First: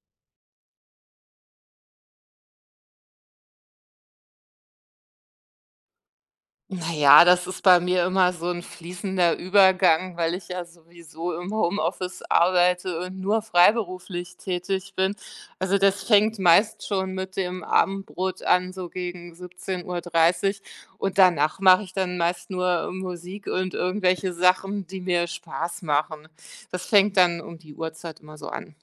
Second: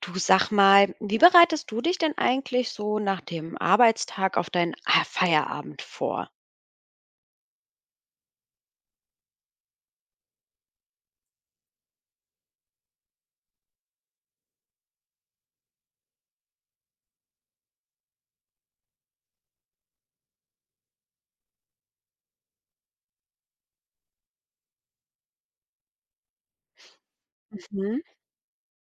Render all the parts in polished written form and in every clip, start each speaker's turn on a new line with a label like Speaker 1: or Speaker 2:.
Speaker 1: Du sag mal, wie bereitest du dich denn eigentlich so nach dem Arbeitstag auf deinen Feierabend vor?
Speaker 2: Na ja, das ist bei mir immer so ein fließender Übergang, weil ich ja sowieso im Homeoffice arbeite und nur freiberuflich tätig bin. Also, das fängt meist schon mit dem Abendbrot an, so gegen 17:30, und danach mache ich dann meist nur Musik und irgendwelche Sachen, die mir Spaß machen. Das fängt dann um die
Speaker 1: Mhm.
Speaker 2: Uhrzeit immer so an.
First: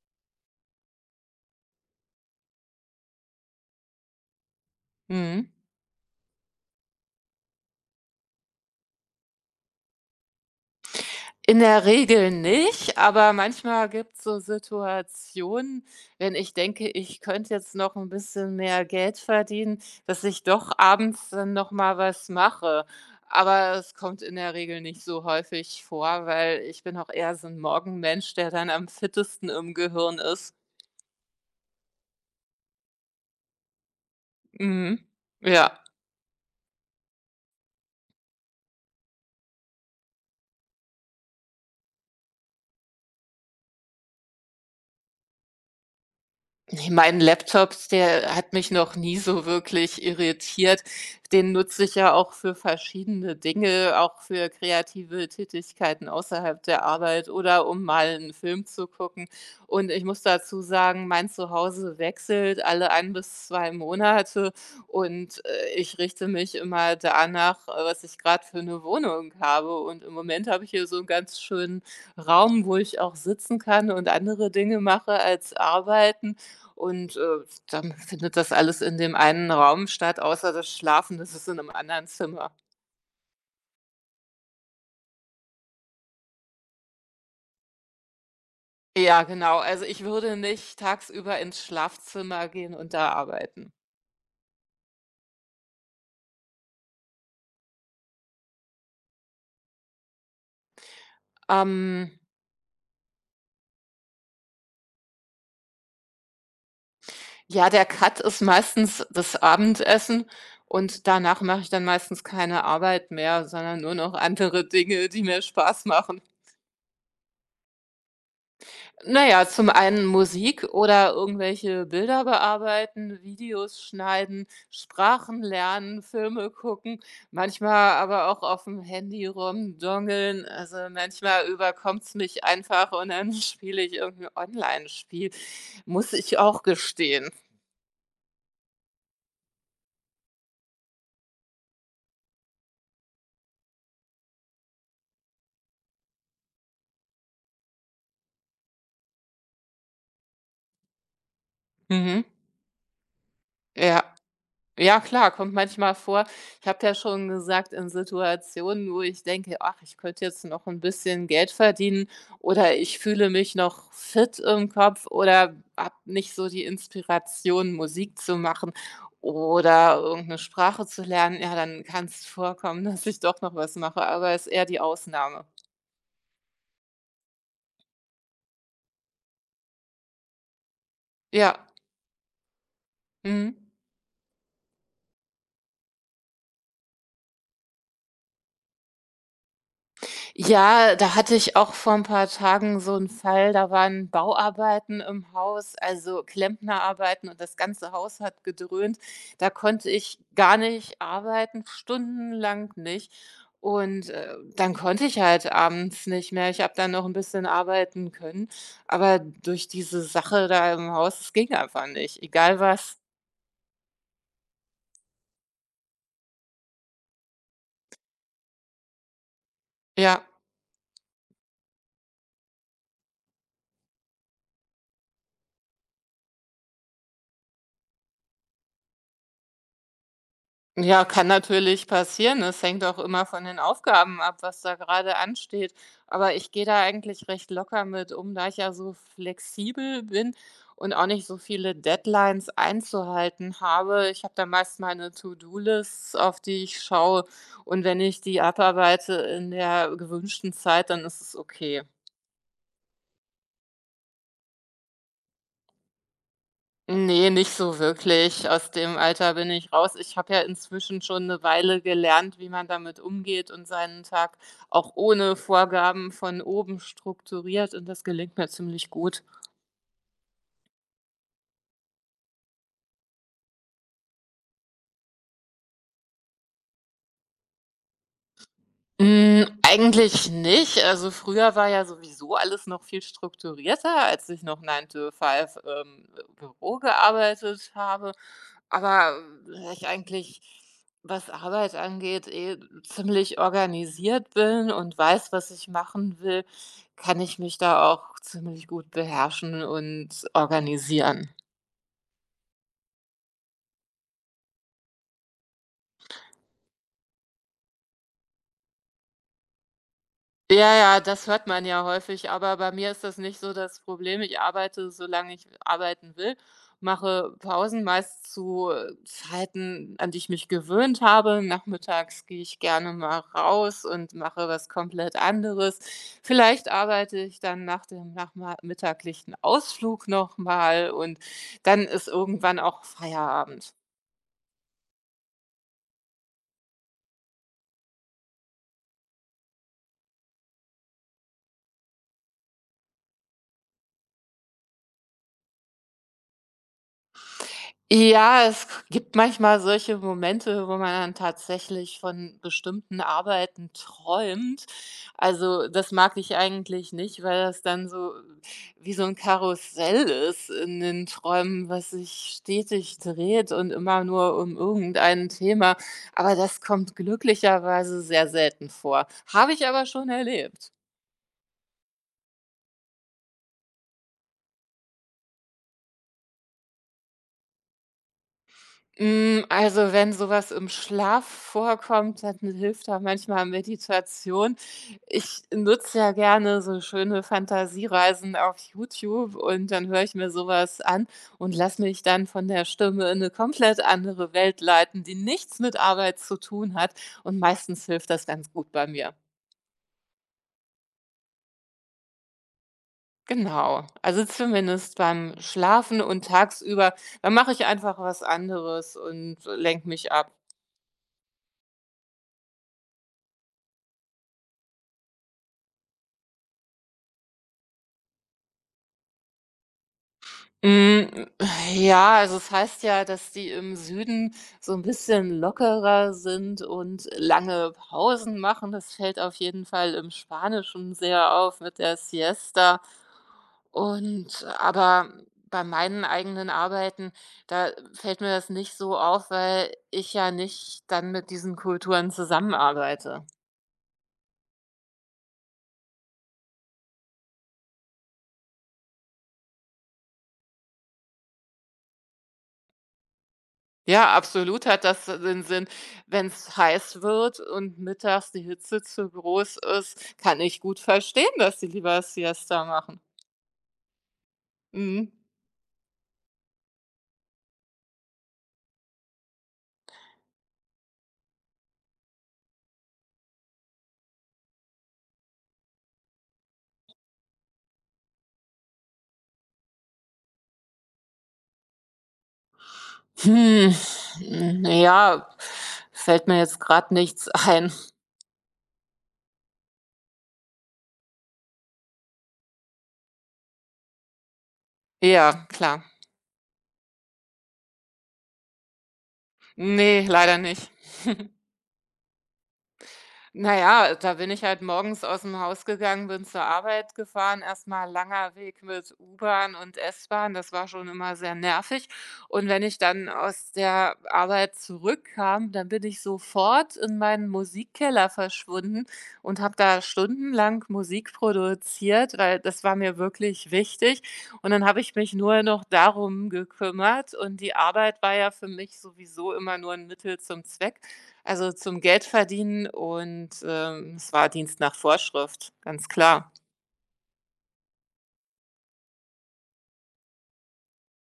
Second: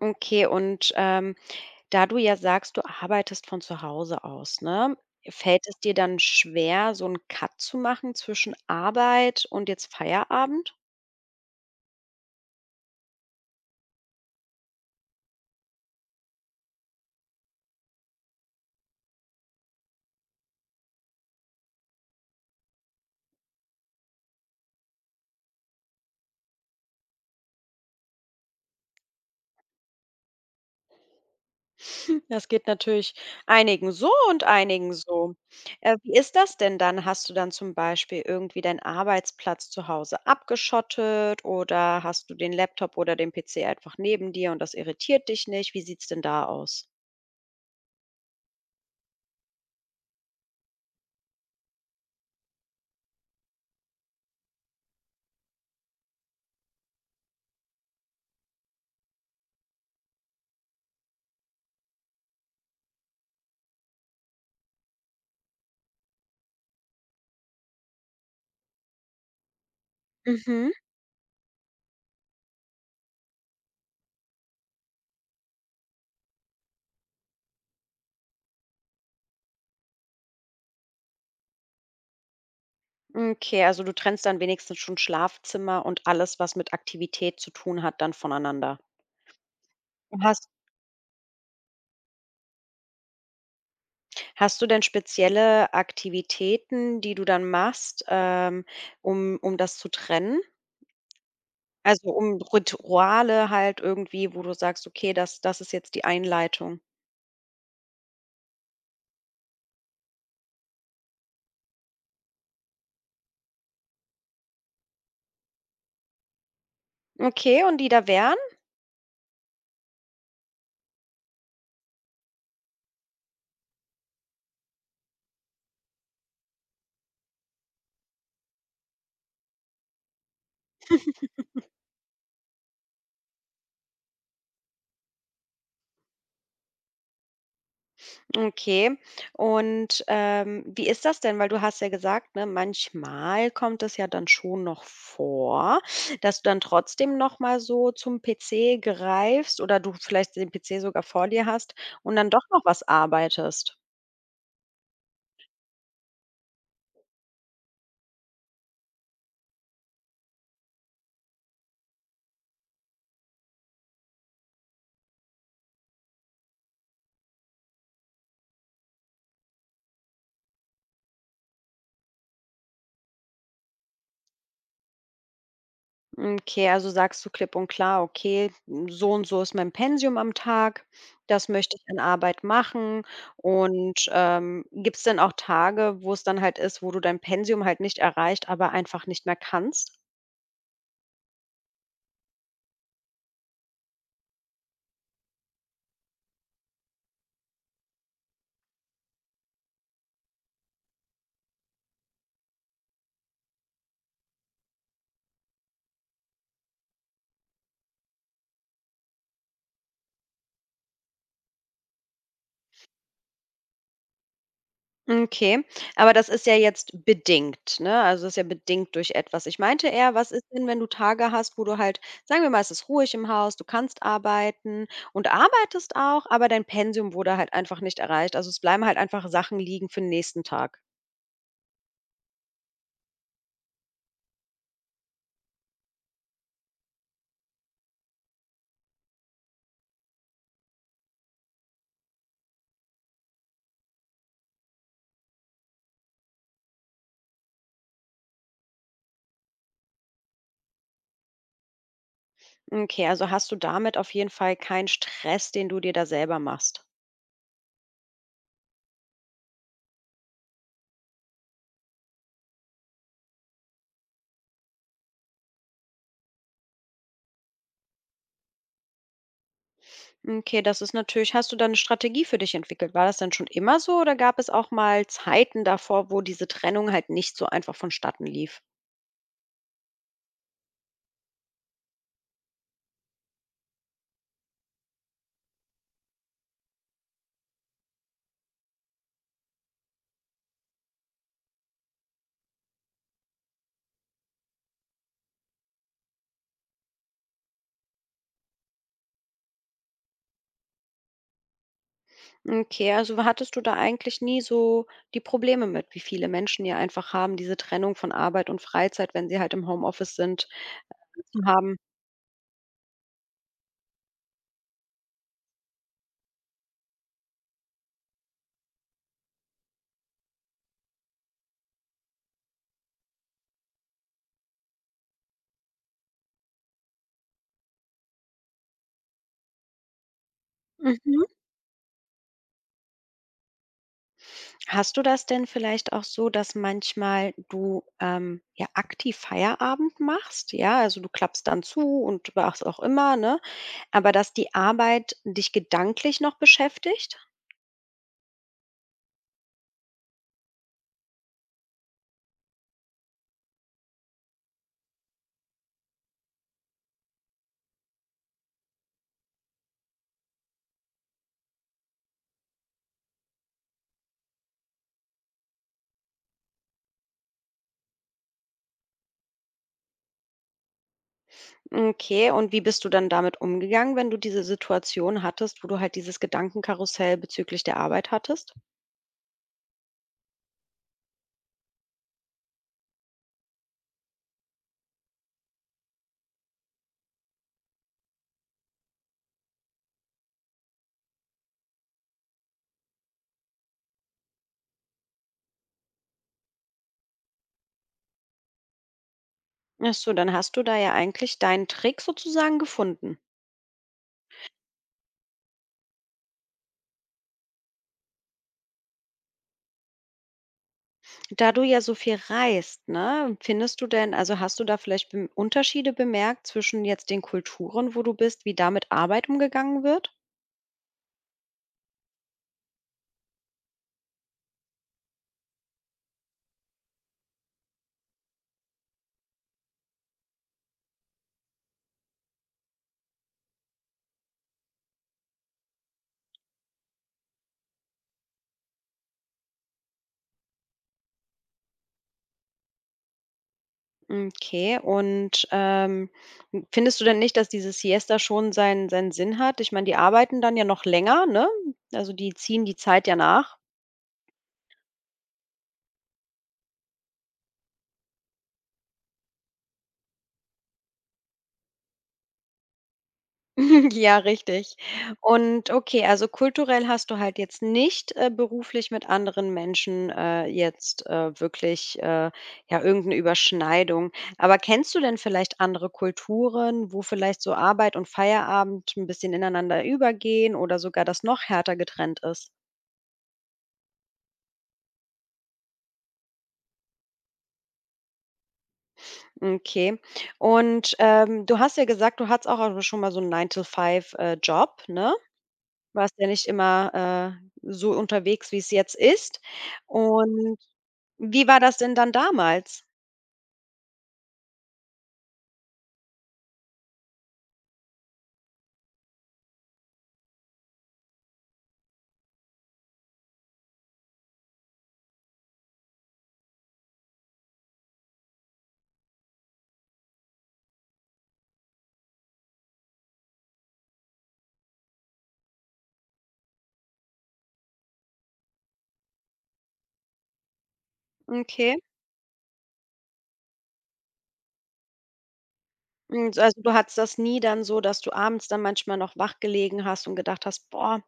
Speaker 1: Okay, und da du ja sagst, du arbeitest von zu Hause aus, ne?
Speaker 2: Mhm.
Speaker 1: Fällt es dir dann schwer, so einen Cut zu machen zwischen Arbeit und jetzt Feierabend?
Speaker 2: In der Regel nicht, aber manchmal gibt's so Situationen, wenn ich denke, ich könnte jetzt noch ein bisschen mehr Geld verdienen, dass ich doch abends dann noch mal was mache. Aber es kommt in der Regel nicht so häufig vor, weil ich bin auch eher so ein Morgenmensch, der dann am fittesten im Gehirn ist.
Speaker 1: Das geht natürlich einigen so und einigen
Speaker 2: Mhm.
Speaker 1: so.
Speaker 2: Ja.
Speaker 1: Wie ist das denn dann? Hast du dann zum Beispiel irgendwie deinen Arbeitsplatz zu Hause abgeschottet oder hast du den Laptop oder den PC einfach neben dir und das irritiert dich nicht? Wie sieht's denn da aus?
Speaker 2: Ne, mein Laptop, der hat mich noch nie so wirklich irritiert. Den nutze ich ja auch für verschiedene Dinge, auch für kreative Tätigkeiten außerhalb der Arbeit oder um mal einen Film zu gucken. Und ich muss dazu sagen, mein Zuhause wechselt alle ein bis 2 Monate und, ich richte mich immer danach, was ich gerade für eine Wohnung habe. Und im Moment habe
Speaker 1: Mhm.
Speaker 2: ich hier so einen ganz schönen Raum, wo ich auch sitzen kann und andere Dinge mache als arbeiten. Und, äh, Dann findet das alles in dem einen Raum statt, außer das Schlafen, das ist in einem anderen Zimmer.
Speaker 1: Okay, also du trennst dann wenigstens schon Schlafzimmer und alles, was mit Aktivität zu tun hat, dann voneinander.
Speaker 2: Ja, genau. Also, ich würde
Speaker 1: Hast,
Speaker 2: nicht tagsüber ins Schlafzimmer gehen und da arbeiten.
Speaker 1: hast du denn spezielle Aktivitäten, die du dann machst, um das zu trennen?
Speaker 2: Ähm,
Speaker 1: Also, um Rituale halt irgendwie, wo du sagst: „Okay, das ist jetzt die Einleitung."
Speaker 2: ja, der Cut ist meistens das Abendessen, und danach mache ich dann meistens keine Arbeit mehr, sondern nur noch andere Dinge, die mir Spaß machen.
Speaker 1: Okay, und die da wären?
Speaker 2: Na ja, zum einen Musik oder irgendwelche Bilder bearbeiten, Videos schneiden, Sprachen lernen, Filme gucken, manchmal aber auch auf dem Handy rumdongeln. Also, manchmal überkommt's mich einfach und dann spiele ich irgend Online-Spiel, muss ich auch gestehen.
Speaker 1: Okay. Und, wie ist das denn? Weil du hast ja gesagt, ne, manchmal kommt es ja dann schon noch vor, dass du dann trotzdem noch mal so zum PC greifst oder du vielleicht den PC sogar vor dir hast und
Speaker 2: Mhm.
Speaker 1: dann doch noch was arbeitest.
Speaker 2: Ja. Ja klar, kommt manchmal vor. Ich habe ja schon gesagt, in Situationen, wo ich denke: „Ach, ich könnte jetzt noch ein bisschen Geld verdienen“ oder „ich fühle mich noch fit im Kopf“ oder habe nicht so die Inspiration, Musik zu machen oder irgendeine Sprache zu lernen. Ja, dann kann es vorkommen, dass ich doch noch was mache, aber ist eher die Ausnahme.
Speaker 1: Okay, also sagst du klipp und klar, okay, so und so ist mein Pensum am Tag, das
Speaker 2: Ja,
Speaker 1: möchte ich an Arbeit machen.
Speaker 2: mhm.
Speaker 1: Und gibt es denn auch Tage, wo es dann halt ist, wo du dein Pensum halt nicht erreicht, aber einfach nicht mehr kannst?
Speaker 2: Ja, da hatte ich auch vor ein paar Tagen so 'n Fall, da waren Bauarbeiten im Haus, also Klempnerarbeiten und das ganze Haus hat gedröhnt. Da konnte ich gar nicht arbeiten, stundenlang nicht. Dann konnte ich halt abends nicht mehr. Ich habe dann noch 'n bisschen arbeiten können, aber durch diese Sache da im Haus, es ging einfach nicht, egal was.
Speaker 1: Okay, aber das ist ja jetzt bedingt, ne? Also das ist ja bedingt durch etwas. Ich meinte eher,
Speaker 2: Ja.
Speaker 1: was ist denn, wenn du Tage hast, wo du halt, sagen wir mal, es ist ruhig im Haus, du kannst arbeiten und arbeitest auch, aber dein Pensum wurde halt einfach nicht erreicht. Also es bleiben halt einfach Sachen liegen für den nächsten Tag.
Speaker 2: Ja, kann natürlich passieren. Es hängt auch immer von den Aufgaben ab, was da gerade ansteht. Aber ich gehe da eigentlich recht locker mit um, da ich ja so flexibel bin und auch nicht so viele Deadlines einzuhalten habe. Ich habe da meist meine To-Do-Lists, auf die ich schaue. Und wenn ich die abarbeite in der gewünschten Zeit, dann ist es okay.
Speaker 1: Okay, also hast du damit auf jeden Fall keinen Stress, den du dir da selber machst.
Speaker 2: Ne, nicht so wirklich. Aus dem Alter bin ich raus. Ich habe ja inzwischen schon eine Weile gelernt, wie man damit umgeht und seinen Tag auch ohne Vorgaben von oben strukturiert, und das gelingt mir ziemlich gut.
Speaker 1: Okay, das ist natürlich hast du da eine Strategie für dich entwickelt? War das denn schon immer so oder gab es auch mal Zeiten davor, wo diese Trennung halt nicht so einfach vonstatten lief?
Speaker 2: Hm, eigentlich nicht. Also, früher war ja sowieso alles noch viel strukturierter, als ich noch 9 to five Büro gearbeitet habe. Aber da ich eigentlich, was Arbeit angeht, eh ziemlich organisiert bin und weiß, was ich machen will, kann ich mich da auch ziemlich gut beherrschen und organisieren.
Speaker 1: Okay, also hattest du da eigentlich nie so die Probleme mit, wie viele Menschen ja einfach haben, diese Trennung von Arbeit und Freizeit, wenn sie halt im Homeoffice sind,
Speaker 2: Ja, ja, das
Speaker 1: zu
Speaker 2: hört man
Speaker 1: haben?
Speaker 2: ja häufig, aber bei mir ist das nicht so das Problem. Ich arbeite, solange ich arbeiten will, mache Pausen meist zu Zeiten, an die ich mich gewöhnt habe. Nachmittags gehe ich gerne mal raus und mache was komplett anderes. Vielleicht arbeite ich dann nach dem nachmittaglichen Ausflug nochmal, und
Speaker 1: Mhm.
Speaker 2: dann ist irgendwann auch Feierabend.
Speaker 1: Hast du das denn vielleicht auch so, dass manchmal du, ja aktiv Feierabend machst? Ja, also du klappst dann zu und was auch immer, ne? Aber dass die Arbeit dich gedanklich noch beschäftigt?
Speaker 2: Ja, es gibt manchmal solche Momente, wo man dann tatsächlich von bestimmten Arbeiten träumt. Also, das mag ich eigentlich nicht, weil das dann so wie so ein Karussell ist in den Träumen, was sich stetig dreht und immer nur um irgendein Thema. Aber das kommt glücklicherweise sehr selten vor. Habe ich aber schon erlebt.
Speaker 1: Okay, und wie bist du dann damit umgegangen, wenn du diese Situation hattest, wo du halt dieses Gedankenkarussell bezüglich der Arbeit hattest?
Speaker 2: Hm, also, wenn sowas im Schlaf vorkommt, dann hilft da manchmal Meditation. Ich nutze ja gerne so schöne Fantasiereisen auf YouTube und dann höre ich mir sowas an und lasse mich dann von der Stimme in eine komplett andere Welt leiten, die nichts mit Arbeit zu tun hat, und meistens hilft das ganz gut bei mir.
Speaker 1: Ach so, dann hast du da ja eigentlich deinen Trick sozusagen gefunden.
Speaker 2: Genau. Also, zumindest beim Schlafen, und tagsüber, da mache ich einfach was anderes und lenke mich ab.
Speaker 1: Da du ja so viel reist, ne, findest du denn also, hast du da vielleicht bem Unterschiede bemerkt zwischen jetzt den Kulturen, wo du bist, wie da mit Arbeit umgegangen wird?
Speaker 2: Hm, ja, also es heißt ja, dass die im Süden so ein bisschen lockerer sind und lange Pausen machen. Das fällt auf jeden Fall im Spanischen sehr auf mit der Siesta. Und aber bei meinen eigenen Arbeiten, da fällt mir das nicht so auf, weil ich ja nicht dann mit diesen Kulturen zusammenarbeite.
Speaker 1: Okay, und, findest du denn nicht, dass diese Siesta schon seinen Sinn hat? Ich meine, die arbeiten dann ja noch länger, ne? Also, die ziehen die Zeit ja nach.
Speaker 2: Ja, absolut hat das den Sinn. Wenn es heiß wird und mittags die Hitze zu groß ist, kann ich gut verstehen, dass sie lieber Siesta machen.
Speaker 1: Ja, richtig.
Speaker 2: Mhm.
Speaker 1: Und okay, also kulturell hast du halt jetzt nicht, beruflich mit anderen Menschen, jetzt, wirklich, ja, irgendeine Überschneidung. Aber kennst du denn vielleicht andere Kulturen, wo vielleicht so Arbeit und Feierabend ein bisschen ineinander übergehen oder sogar das noch härter getrennt ist?
Speaker 2: Hm, ja, fällt mir jetzt gerade nichts ein.
Speaker 1: Okay. Und, du hast ja gesagt, du hattest auch schon mal so 'n 9 to 5 Job, ne?
Speaker 2: Ja, klar.
Speaker 1: Warst ja nicht immer, so unterwegs, wie es jetzt ist.
Speaker 2: Ne, leider
Speaker 1: Und
Speaker 2: nicht.
Speaker 1: wie war das denn dann damals?
Speaker 2: Na ja, da bin ich halt morgens aus dem Haus gegangen, bin zur Arbeit gefahren, erst mal langer Weg mit U-Bahn und S-Bahn, das war schon immer sehr nervig. Und wenn ich dann aus der Arbeit zurückkam, dann bin ich sofort in meinen Musikkeller verschwunden und habe da stundenlang Musik produziert, weil das war mir wirklich wichtig. Und dann habe ich mich nur noch darum gekümmert, und die Arbeit war ja für mich sowieso immer nur ein Mittel zum Zweck. Also,
Speaker 1: Okay.
Speaker 2: zum Geld verdienen und, es war Dienst nach Vorschrift, ganz klar.
Speaker 1: Und so, also, du hattest das nie dann so, dass du abends dann manchmal noch wach gelegen hast und gedacht hast: „Boah,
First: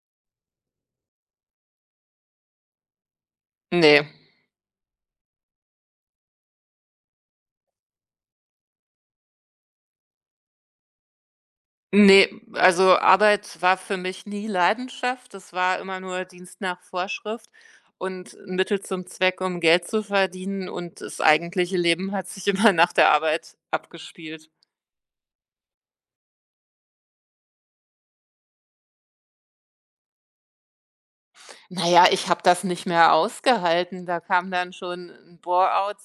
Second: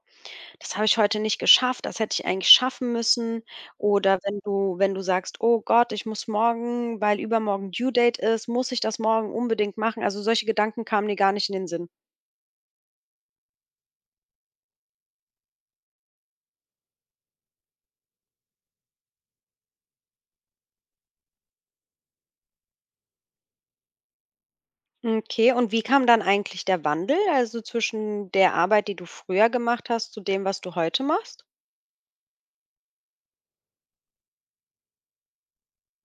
Speaker 1: das habe ich heute nicht geschafft, das hätte ich eigentlich schaffen müssen."
Speaker 2: Ne,
Speaker 1: Oder wenn du sagst: „Oh Gott, ich muss morgen, weil übermorgen Due Date ist, muss ich das morgen unbedingt machen." Also, solche Gedanken kamen dir gar nicht in den Sinn?
Speaker 2: ne, also, Arbeit war für mich nie Leidenschaft. Das war immer nur Dienst nach Vorschrift und 'n Mittel zum Zweck, um Geld zu verdienen, und das eigentliche Leben hat sich immer nach der Arbeit abgespielt.
Speaker 1: Okay, und wie kam dann eigentlich der Wandel, also zwischen der Arbeit, die du früher gemacht hast, zu dem, was du heute machst?
Speaker 2: Na ja, ich habe das nicht mehr ausgehalten. Da kam dann schon ein bore out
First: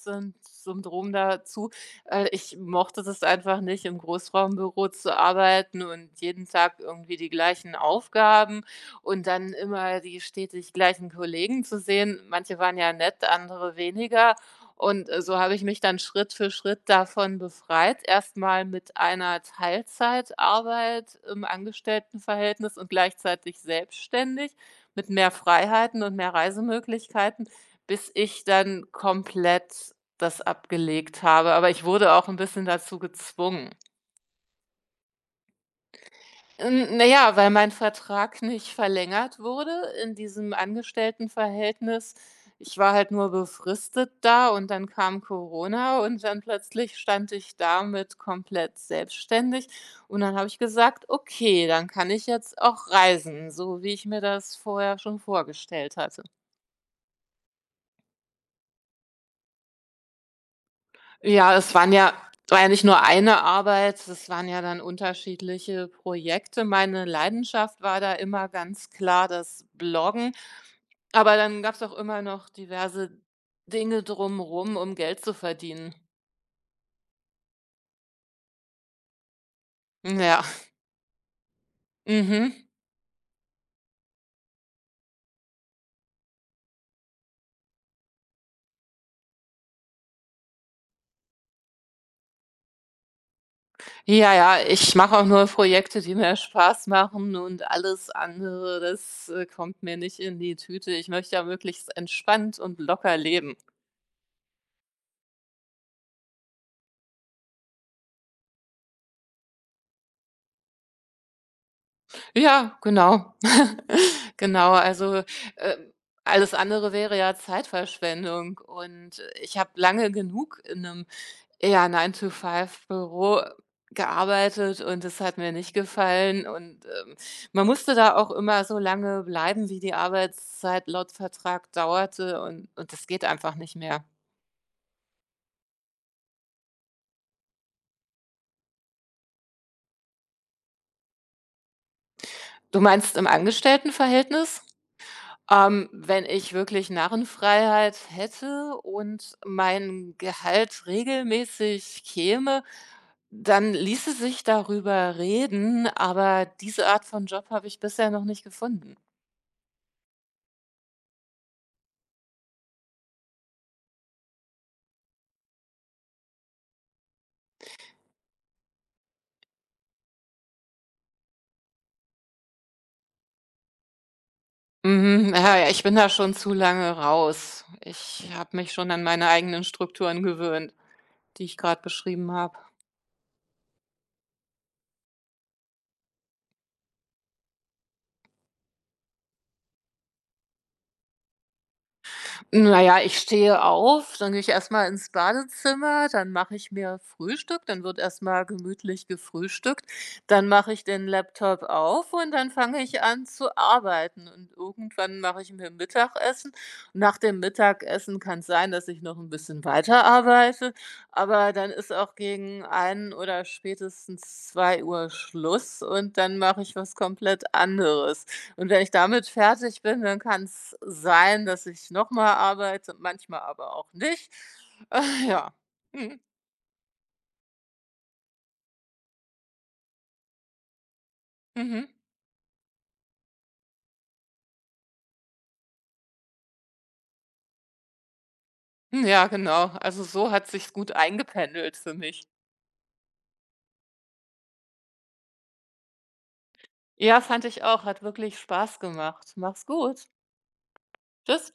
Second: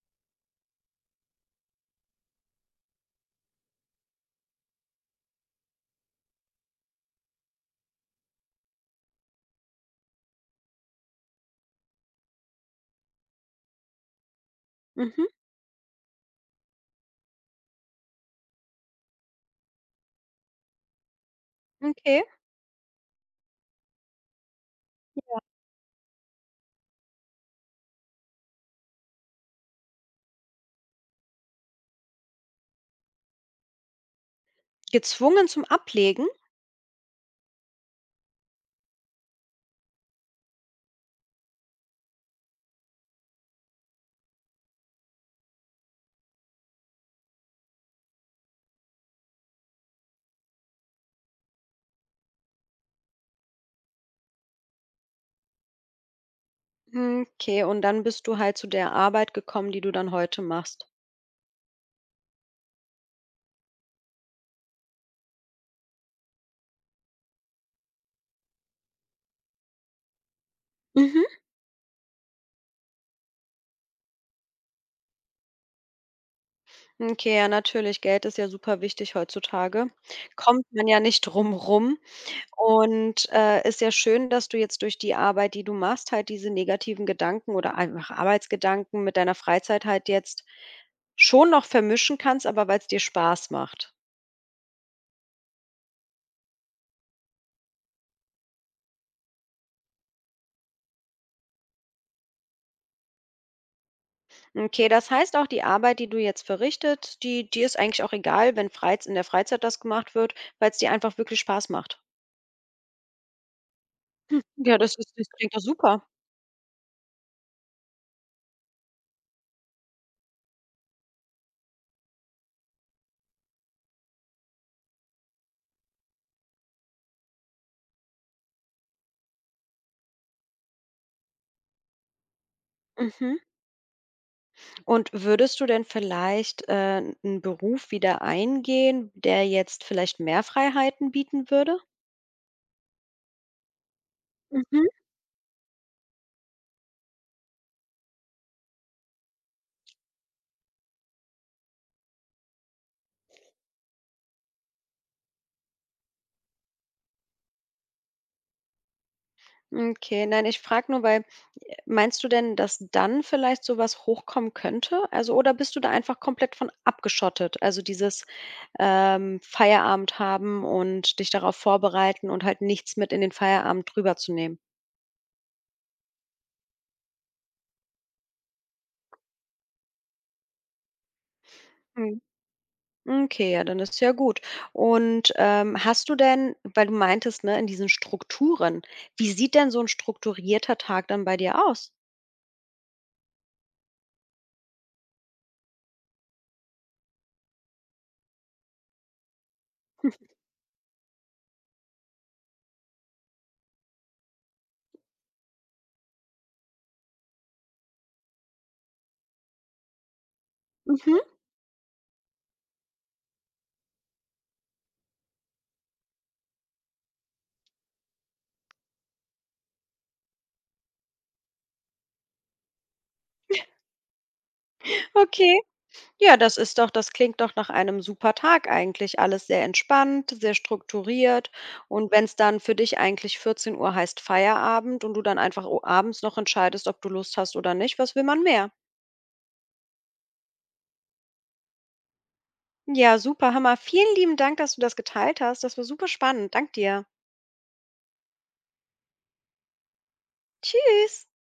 Speaker 2: Syndrom dazu. Ich mochte das einfach nicht, im Großraumbüro zu arbeiten und jeden Tag irgendwie die gleichen Aufgaben und dann immer die stetig gleichen Kollegen zu sehen. Manche waren ja nett, andere weniger.
Speaker 1: Mhm,
Speaker 2: So habe ich mich dann Schritt für Schritt davon befreit. Erst mal mit einer Teilzeitarbeit im
Speaker 1: okay.
Speaker 2: Angestelltenverhältnis und gleichzeitig selbstständig. Mit mehr Freiheiten und mehr Reisemöglichkeiten, bis ich dann komplett das abgelegt habe. Aber ich wurde auch ein bisschen dazu gezwungen.
Speaker 1: Gezwungen zum Ablegen?
Speaker 2: Hm, na ja, weil mein Vertrag nicht verlängert wurde in diesem Angestelltenverhältnis. Ich war halt nur befristet da und dann kam Corona und dann plötzlich stand ich damit komplett selbstständig, und dann habe ich gesagt: „Okay, dann kann ich jetzt auch reisen, so wie ich mir das vorher schon vorgestellt hatte.“
Speaker 1: Okay, und dann bist du halt zu der Arbeit gekommen, die du dann heute machst.
Speaker 2: Ja, es waren ja war ja nicht nur eine Arbeit, es waren ja dann unterschiedliche Projekte. Meine Leidenschaft war da immer ganz klar das Bloggen,
Speaker 1: Mhm.
Speaker 2: aber dann gab's auch immer noch diverse Dinge drumrum, um Geld zu verdienen.
Speaker 1: Okay, ja, natürlich. Geld ist ja super wichtig heutzutage.
Speaker 2: Ja,
Speaker 1: Kommt man ja nicht drum rum.
Speaker 2: mhm.
Speaker 1: Und, ist ja schön, dass du jetzt durch die Arbeit, die du machst, halt diese negativen Gedanken oder einfach Arbeitsgedanken mit deiner Freizeit halt jetzt schon noch vermischen kannst, aber weil es dir Spaß macht.
Speaker 2: Ja, ja, ich mache auch nur Projekte, die mir Spaß machen, und alles andere, das, kommt mir nicht in die Tüte. Ich möchte ja möglichst entspannt und locker leben.
Speaker 1: Okay, das heißt auch, die Arbeit, die du jetzt verrichtet, die die ist eigentlich auch egal, wenn freiz in der Freizeit das gemacht wird, weil es dir einfach wirklich Spaß macht.
Speaker 2: Ja, genau. Genau,
Speaker 1: Ja,
Speaker 2: also,
Speaker 1: das klingt doch
Speaker 2: ähm,
Speaker 1: super.
Speaker 2: alles andere wäre ja Zeitverschwendung und, ich habe lange genug in einem, ja, Nine to Five Büro gearbeitet und es hat mir nicht gefallen und, man musste da auch immer so lange bleiben, wie die Arbeitszeit laut Vertrag dauerte, und das geht
Speaker 1: Mhm.
Speaker 2: einfach nicht mehr.
Speaker 1: Und würdest du denn vielleicht, 'n Beruf wieder eingehen, der jetzt vielleicht mehr Freiheiten bieten würde?
Speaker 2: Du meinst im Angestelltenverhältnis?
Speaker 1: Mhm.
Speaker 2: Wenn ich wirklich Narrenfreiheit hätte und mein Gehalt regelmäßig käme, dann ließe sich darüber reden, aber diese Art von Job habe ich bisher noch nicht gefunden.
Speaker 1: Okay, nein, ich frage nur, weil meinst du denn, dass dann vielleicht sowas hochkommen könnte? Also oder bist du da einfach komplett von abgeschottet? Also dieses, Feierabend haben und dich darauf vorbereiten und halt nichts mit in den Feierabend drüber rüberzunehmen?
Speaker 2: Mhm, ja, ja, ich bin da schon zu lange raus. Ich habe mich schon an meine eigenen Strukturen gewöhnt, die ich gerade
Speaker 1: Mhm.
Speaker 2: beschrieben habe.
Speaker 1: Okay, ja, dann ist ja gut. Und, hast du denn weil du meintest, ne, in diesen Strukturen wie sieht denn so ein strukturierter Tag dann bei dir aus?
Speaker 2: Na ja, ich stehe auf, dann gehe ich erst mal ins Badezimmer, dann mache ich mir Frühstück, dann wird erst mal gemütlich gefrühstückt. Dann mache ich den Laptop auf und dann fange ich an zu arbeiten und irgendwann mache ich mir Mittagessen. Nach dem Mittagessen kann es sein, dass ich noch ein bisschen weiterarbeite,
Speaker 1: Mhm,
Speaker 2: aber dann ist auch gegen ein oder spätestens zwei Uhr Schluss und dann mache ich was komplett anderes. Und wenn ich damit fertig bin, dann kann es sein, dass ich nochmal arbeite, manchmal aber auch nicht. Ja.
Speaker 1: okay.
Speaker 2: Mhm.
Speaker 1: Ja, das klingt doch nach einem super Tag eigentlich. Alles sehr entspannt, sehr strukturiert.
Speaker 2: Mhm.
Speaker 1: Und wenn es dann für dich eigentlich 14 Uhr heißt Feierabend und du dann einfach o abends noch entscheidest, ob du Lust hast oder nicht, was will man mehr?
Speaker 2: Hm, ja, genau. Also, so hat sich's gut eingependelt für mich.
Speaker 1: Ja, super, Hammer. Vielen lieben Dank, dass du das geteilt hast. Das war super spannend. Dank dir.
Speaker 2: Ja, fand ich auch, hat wirklich Spaß gemacht. Mach's gut.
Speaker 1: Tschüss.
Speaker 2: Tschüss.